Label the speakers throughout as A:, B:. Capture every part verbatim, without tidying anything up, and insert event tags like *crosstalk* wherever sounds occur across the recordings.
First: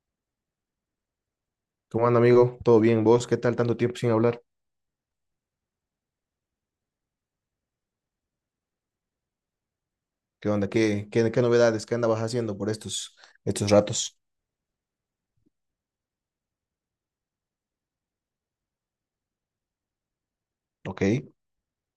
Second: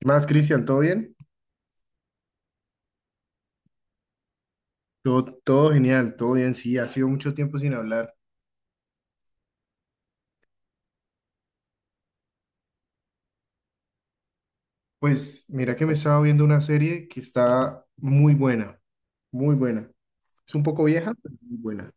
A: ¿Qué más, Cristian? ¿Todo bien?
B: ¿Cómo anda, amigo? ¿Todo bien? ¿Vos? ¿Qué tal tanto tiempo sin hablar?
A: Todo, todo genial, todo bien, sí, ha sido mucho tiempo sin hablar.
B: ¿Qué onda? ¿Qué, qué, qué novedades? ¿Qué andabas haciendo por estos, estos ratos?
A: Pues mira que me estaba viendo una serie que está muy buena, muy buena. Es un poco
B: Ok.
A: vieja, pero muy buena.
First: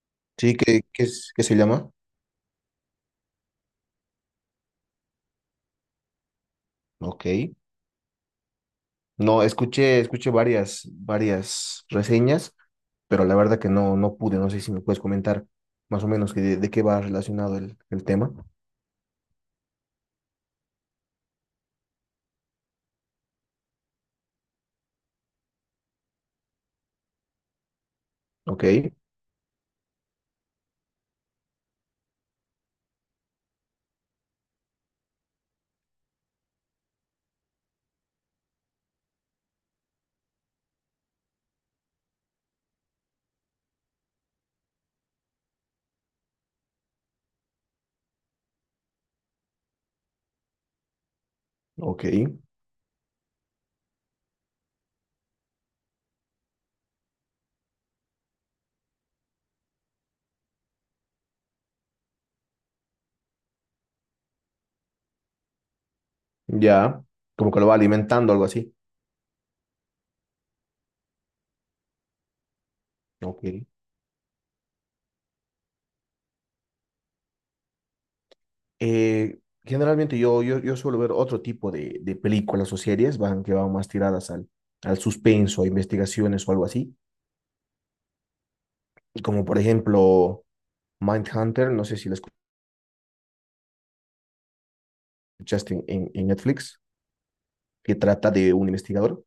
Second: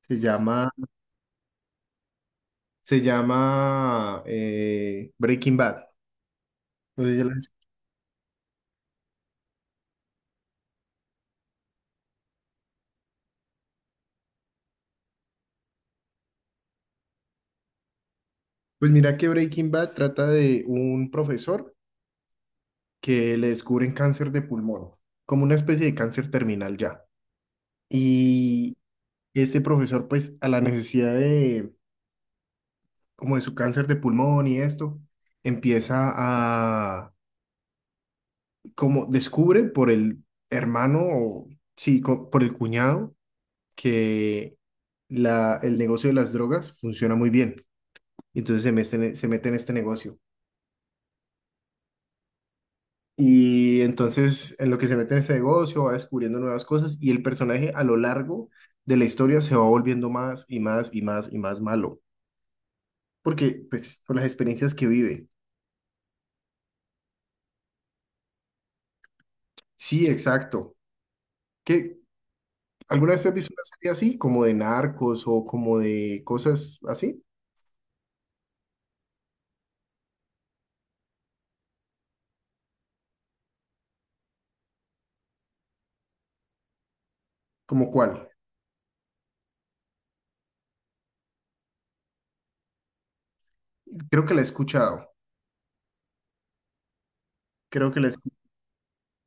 A: Se
B: Sí,
A: llama,
B: ¿qué, qué, es- qué se llama?
A: se llama eh, Breaking Bad. No sé si ya
B: Ok.
A: la has-
B: No, escuché, escuché varias, varias reseñas, pero la verdad que no, no pude. No sé si me puedes comentar más o menos que de, de qué va relacionado el, el tema.
A: Pues mira que Breaking Bad trata de un profesor que le descubren cáncer de pulmón, como una especie de cáncer terminal ya.
B: Ok,
A: Y este profesor, pues, a la necesidad de como de su cáncer de pulmón y esto, empieza a, como descubre por el hermano o, sí, co- por el cuñado, que la, el negocio de las drogas funciona muy bien. Y entonces se mete, en e- se mete en este negocio.
B: ok.
A: Y entonces en lo que se mete en este negocio va descubriendo nuevas cosas y el personaje a lo largo de la historia se va volviendo más y más y más y más malo. Porque, pues, por las experiencias que vive.
B: Ya, como que lo va alimentando, algo así.
A: Sí, exacto. ¿Qué, ¿Alguna vez has
B: Ok.
A: visto una serie así, como de narcos o como de cosas así?
B: Eh, generalmente yo, yo, yo suelo ver otro tipo de, de películas o series van, que van más tiradas al, al suspenso, a investigaciones o algo así,
A: ¿Como cuál?
B: como por ejemplo Mindhunter, no sé si la
A: Creo que la he escuchado.
B: escuchaste en, en, en Netflix,
A: Creo
B: que
A: que la he
B: trata
A: escuchado.
B: de un investigador.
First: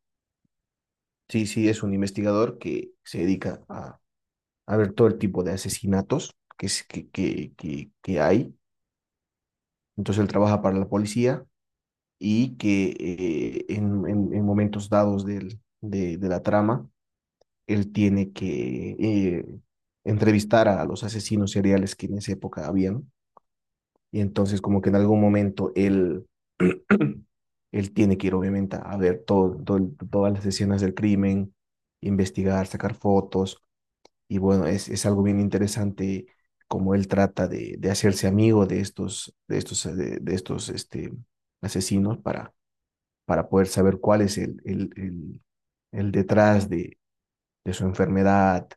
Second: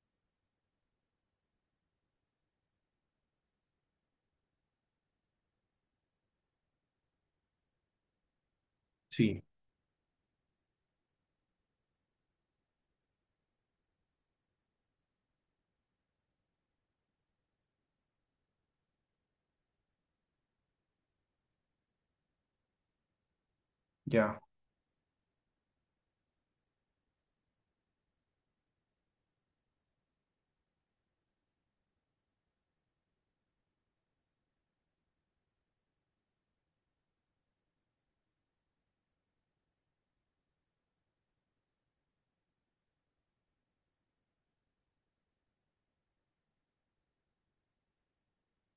B: Sí, sí, es un investigador que se dedica a, a ver todo el tipo de asesinatos que, es- que, que, que, que hay.
A: Sí,
B: Entonces él trabaja para la policía y que eh, en, en, en momentos dados del, de, de la trama él tiene que eh, entrevistar a los asesinos seriales que en esa época habían. Y
A: ya.
B: entonces como que en algún momento él, *clears throat* él tiene que ir obviamente a ver todo, todo- todas las escenas del crimen, investigar, sacar fotos. Y bueno, es, es algo bien interesante como él trata de, de hacerse amigo de estos, de estos, eh, de, de estos este, asesinos para, para poder saber cuál es el, el, el, el detrás de, de su enfermedad,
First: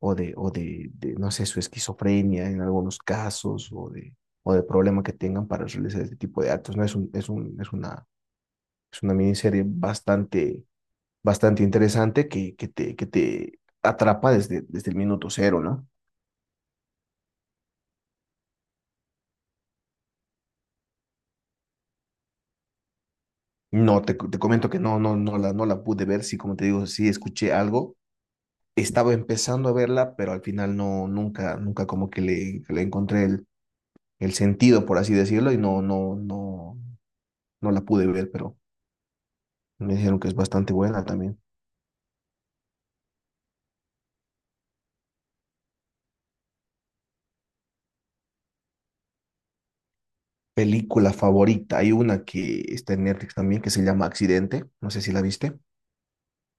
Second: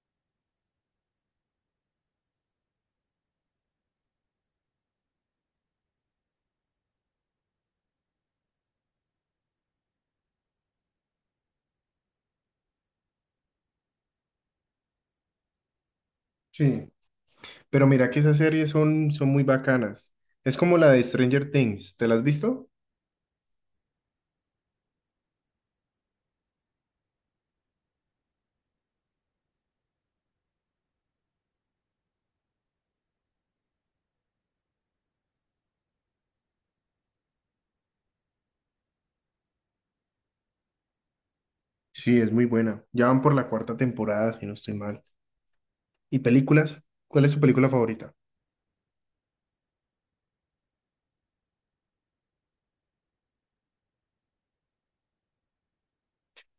B: o de, o de, de, no sé, su esquizofrenia en algunos casos, o de, o de problema que tengan para realizar este tipo de actos, ¿no? Es un, es un, es una, es una miniserie bastante, bastante interesante que, que te, que te atrapa desde, desde el minuto cero, ¿no?
A: Sí. Pero mira que esas series son, son muy bacanas. Es como la de Stranger Things. ¿Te la has visto?
B: No, te, te comento que no, no, no la, no la pude ver, sí, como te digo, sí escuché algo, estaba empezando a verla, pero al final no, nunca, nunca como que le, le encontré el, el sentido, por así decirlo, y no, no, no, no la pude ver, pero me dijeron que es bastante buena también.
A: Sí, es muy buena. Ya van por la cuarta temporada, si no estoy mal. ¿Y películas? ¿Cuál es tu película favorita?
B: Película favorita. Hay una que está en Netflix también que se llama Accidente. No sé si la viste.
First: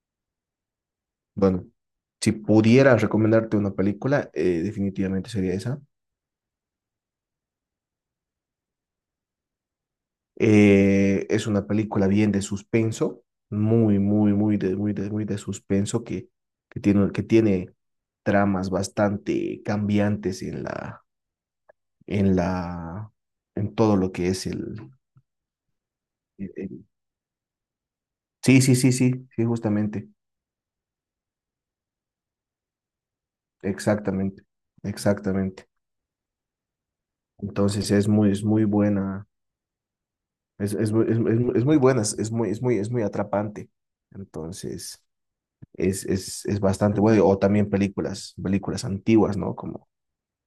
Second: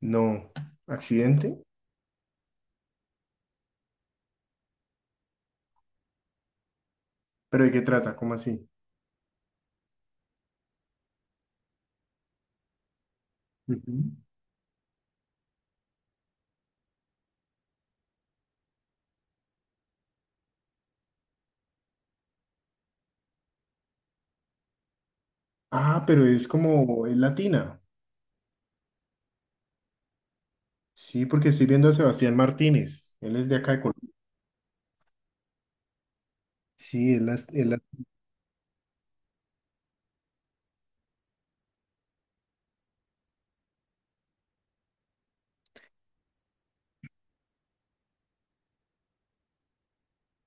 A: No. ¿Accidente?
B: Bueno, si pudiera recomendarte una película, eh, definitivamente sería esa.
A: ¿Pero de qué trata? ¿Cómo así?
B: Eh, es una película bien de suspenso, muy,
A: Ujú.
B: muy, muy de, muy de, muy de suspenso que, que tiene, que tiene tramas bastante cambiantes en la, en la, en todo lo que es el,
A: Ah, pero es
B: el- el-
A: como, es latina.
B: Sí, sí, sí, sí, sí, justamente.
A: Sí, porque estoy viendo a Sebastián Martínez. Él es de acá de Colombia.
B: Exactamente, exactamente.
A: Sí, el, ast- el
B: Entonces
A: ast-
B: es muy, es muy buena, es, es, muy- es, es muy es muy buena, es es muy, es muy, es muy atrapante. Entonces es, es, es bastante bueno. O también películas, películas antiguas, ¿no? Como,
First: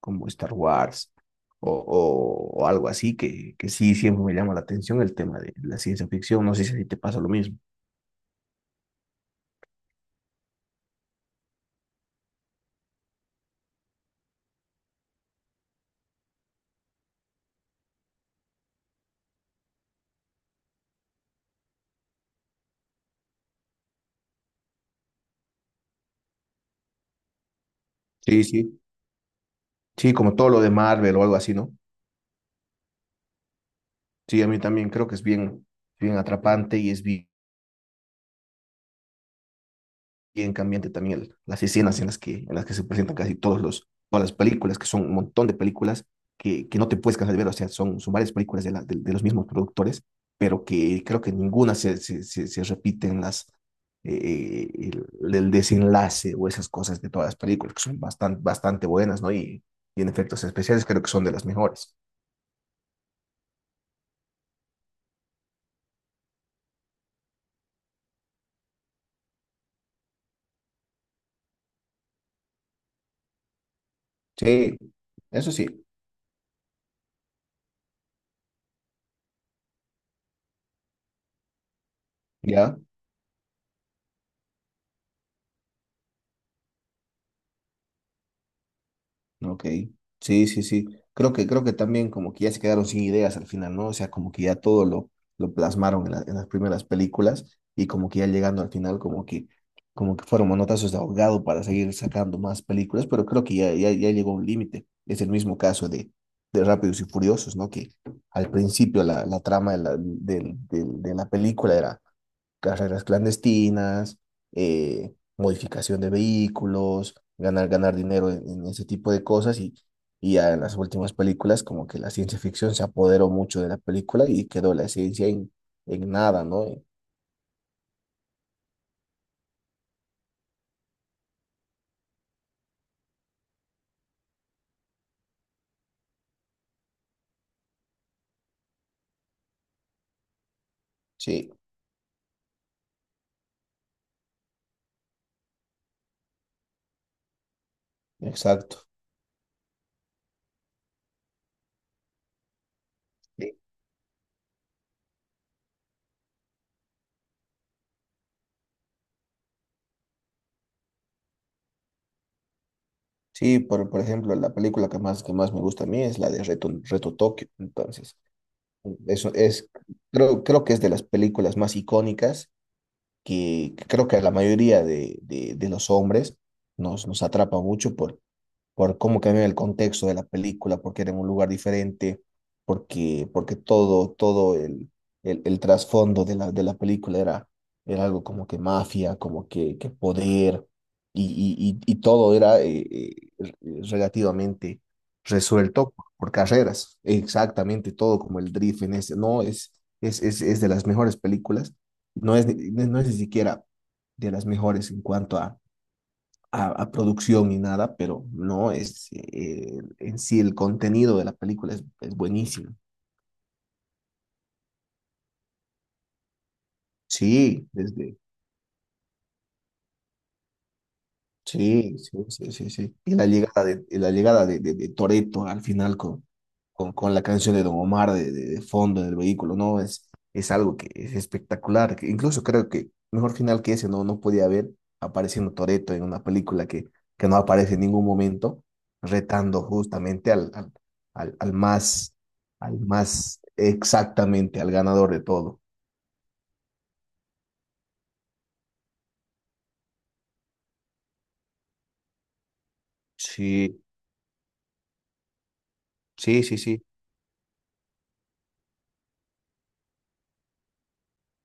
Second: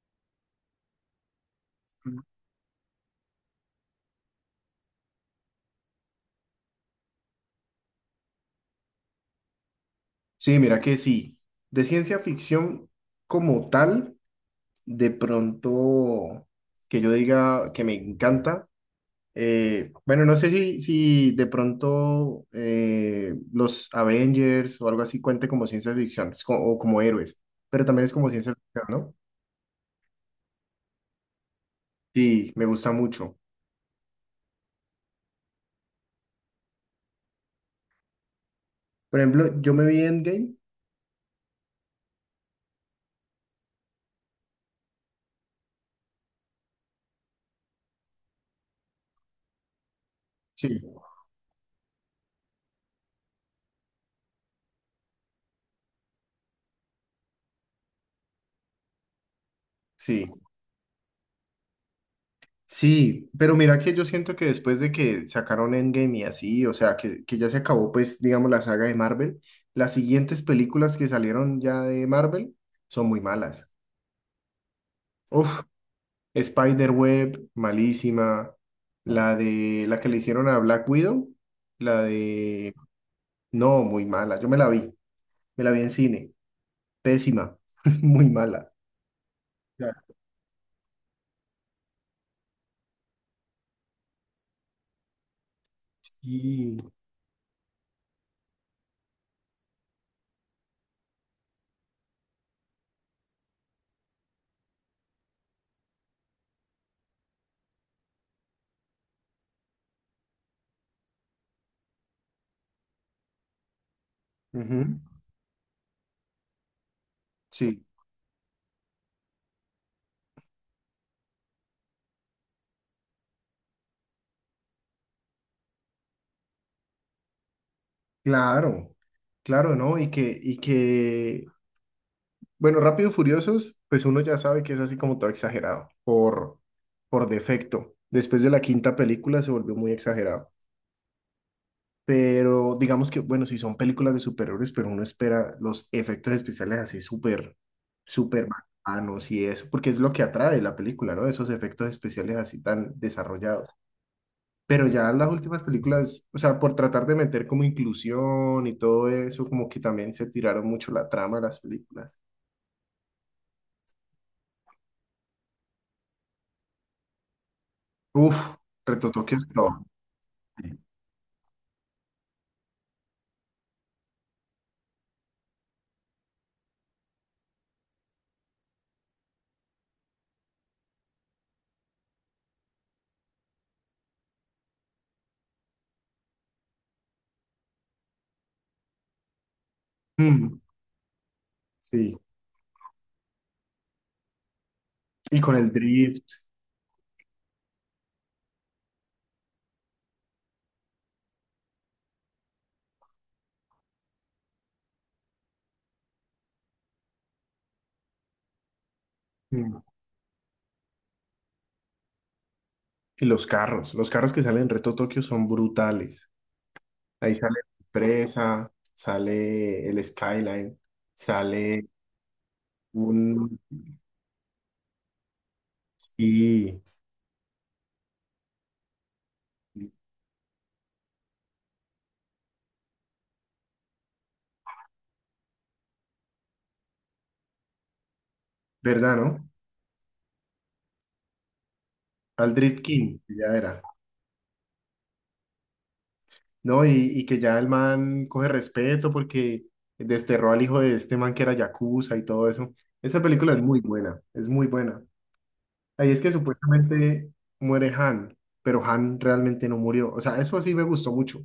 B: como Star Wars o, o, o algo así, que, que sí siempre me llama la atención el tema de la ciencia ficción. No sé si a ti te pasa lo mismo.
A: sí, mira que sí. De ciencia ficción como tal, de pronto que yo diga que me encanta. Eh, bueno, no sé si, si de pronto eh, los Avengers o algo así cuente como ciencia ficción es co- o como héroes, pero también es como
B: Sí,
A: ciencia
B: sí.
A: ficción, ¿no?
B: Sí, como todo lo de Marvel o algo así, ¿no?
A: Sí, me gusta mucho.
B: Sí, a mí también creo que es bien, bien atrapante y es bien
A: Por ejemplo, yo me vi
B: bien
A: Endgame.
B: cambiante también el- las escenas en las que, en las que se presentan casi todos los, todas las películas, que son un montón de películas que, que no te puedes cansar de ver, o sea, son, son varias películas de, la- de- de los mismos productores, pero
A: Sí,
B: que creo que ninguna se, se, se, se repite en las, eh, eh, el, el desenlace o esas cosas de todas las películas, que son bastante, bastante buenas, ¿no? Y, y en
A: sí.
B: efectos especiales creo que son de las mejores.
A: Sí, pero mira que yo siento que después de que sacaron Endgame y así, o sea, que, que ya se acabó, pues, digamos, la saga de Marvel, las siguientes películas que salieron ya de Marvel son muy malas.
B: Sí, eso
A: Uf,
B: sí,
A: Spider-Web, malísima. La de la que le hicieron a Black Widow, la de.
B: ya.
A: No, muy mala. Yo me la vi, me la vi en cine. Pésima, *laughs* muy mala.
B: Ok,
A: Ya,
B: sí, sí, sí. Creo que, creo que también como que ya se quedaron sin ideas al final, ¿no? O sea, como que ya todo lo, lo plasmaron en, la- en las
A: sí,
B: primeras películas y como que ya llegando al final como que, como que fueron manotazos de ahogado para seguir sacando más películas, pero creo que ya, ya, ya llegó un límite. Es el mismo caso de, de Rápidos y Furiosos, ¿no? Que al principio la, la trama de la, del- del- de la película era carreras clandestinas,
A: ujú,
B: eh, modificación de vehículos, ganar,
A: sí,
B: ganar dinero en, en ese tipo de cosas y, y ya en las últimas películas como que la ciencia ficción se apoderó mucho de la película y quedó la ciencia en, en nada, ¿no? Eh,
A: claro, claro, ¿no? Y que, y que bueno, Rápido y Furiosos, pues uno ya sabe que es así como todo exagerado, por, por defecto. Después de la quinta película se volvió muy exagerado.
B: Sí,
A: Pero digamos que, bueno, si son películas de superhéroes, pero uno espera los efectos especiales así súper, súper
B: exacto.
A: bacanos y eso, porque es lo que atrae la película, ¿no? Esos efectos especiales así tan
B: Sí,
A: desarrollados. Pero ya las últimas películas, o sea, por tratar de meter como inclusión y todo eso, como que también se tiraron mucho la trama de las películas.
B: sí, por, por ejemplo, la película que más, que más me gusta a mí es la de Reto, Reto Tokio. Entonces,
A: Uf,
B: eso
A: retotoques
B: es,
A: todo.
B: creo, creo que es de las películas más icónicas que, que creo que a la mayoría de, de- de los hombres nos, nos atrapa mucho por, por cómo cambian el contexto de la película, porque era en un lugar diferente, porque, porque todo, todo el, el, el trasfondo de la, de la película era, era algo como que mafia, como que, que
A: Mm,
B: poder, y, y, y, y
A: sí,
B: todo era eh, eh, relativamente
A: y con el
B: resuelto
A: drift
B: por carreras, exactamente todo como el drift en este, no, es, es, es, es de las mejores películas, no es, ni- no es ni siquiera de las mejores en cuanto a a, a producción ni nada, pero no, es,
A: mm,
B: eh, en sí el contenido de la película es, es buenísimo.
A: y los carros, los carros que salen en Reto Tokio son brutales. Ahí sale
B: Sí, desde
A: Presa, sale el Skyline, sale
B: sí, sí, sí, sí, sí. Y la
A: un...
B: llegada de, y la llegada de, de, de Toretto al final con,
A: Sí,
B: con, con la canción de Don Omar de, de, de fondo en el vehículo, ¿no? Es, es algo que es espectacular. Que incluso creo que mejor final que ese no, no podía haber apareciendo Toretto en una película que, que no aparece en ningún momento,
A: ¿verdad, no?
B: retando justamente al, al, al, al más,
A: Al
B: al
A: Drift King,
B: más
A: ya era.
B: exactamente, al ganador de todo.
A: No, y, y que ya el man coge respeto porque desterró al hijo de este man que era Yakuza y todo eso. Esa película es muy
B: Sí,
A: buena, es muy buena. Ahí es que
B: sí, sí, sí.
A: supuestamente muere Han, pero Han realmente no murió. O sea, eso sí me gustó mucho.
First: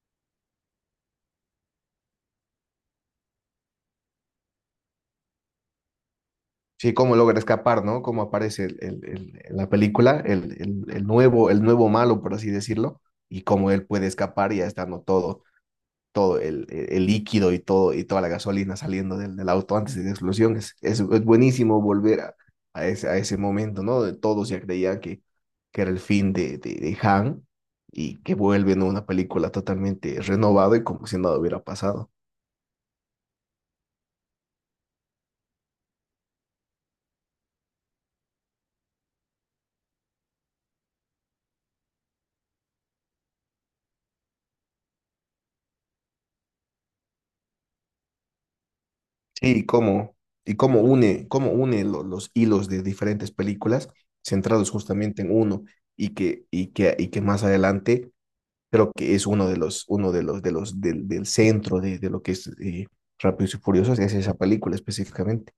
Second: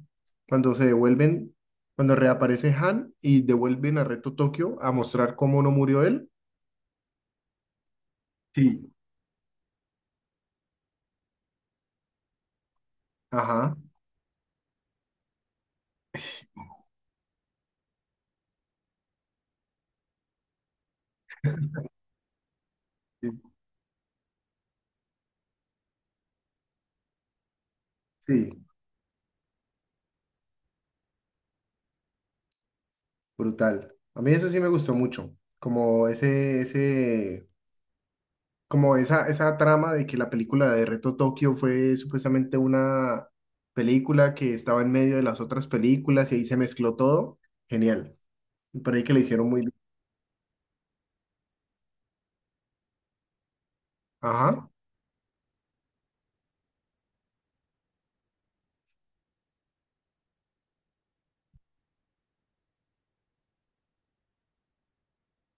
A: Cuando se devuelven, cuando reaparece Han y devuelven a Reto Tokio a mostrar cómo no murió él.
B: Sí, cómo logra escapar, ¿no? Cómo aparece el-
A: Sí.
B: el- el- en la película, el, el- el nuevo, el nuevo malo, por así decirlo, y cómo
A: Ajá.
B: él puede escapar ya estando todo, todo
A: *laughs*
B: el, el- líquido y todo, y toda la gasolina saliendo del, del auto antes de la explosión. Es, es, es buenísimo volver a, a ese, a ese
A: Sí,
B: momento, ¿no? De todos ya creían que, que era el fin de, de, de Han y que
A: sí,
B: vuelve en una película totalmente renovada y como si nada hubiera pasado.
A: brutal. A mí eso sí me gustó mucho. Como ese, ese, como esa, esa trama de que la película de Reto Tokio fue supuestamente una película que estaba en medio de las otras películas y ahí se mezcló todo. Genial. Me ahí que le hicieron
B: Sí,
A: muy
B: y cómo, y cómo une, cómo une lo- los hilos de diferentes películas
A: ajá,
B: centrados justamente en uno y que, y que, y que más adelante creo que es uno de los, uno de los, de los, del, del centro de, de lo que es eh, Rápidos y Furiosos, es esa película específicamente.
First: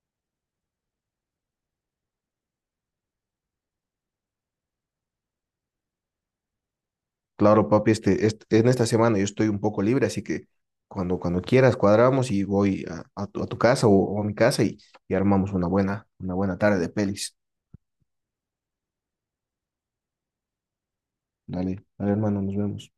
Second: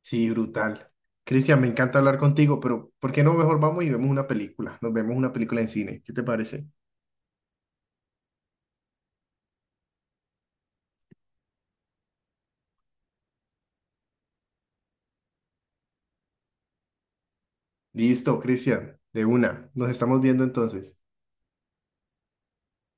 A: sí, brutal. Cristian, me encanta hablar contigo, pero ¿por qué no mejor vamos y vemos una película? Nos vemos una película en cine. ¿Qué te parece?
B: Claro, papi, este, este- en esta semana yo estoy un poco libre, así que cuando, cuando quieras cuadramos y voy a, a tu, a tu casa o, o a mi casa y, y armamos una buena, una buena tarde de pelis.
A: Listo, Cristian, de una. Nos estamos viendo entonces.
B: Dale, dale, hermano, nos vemos.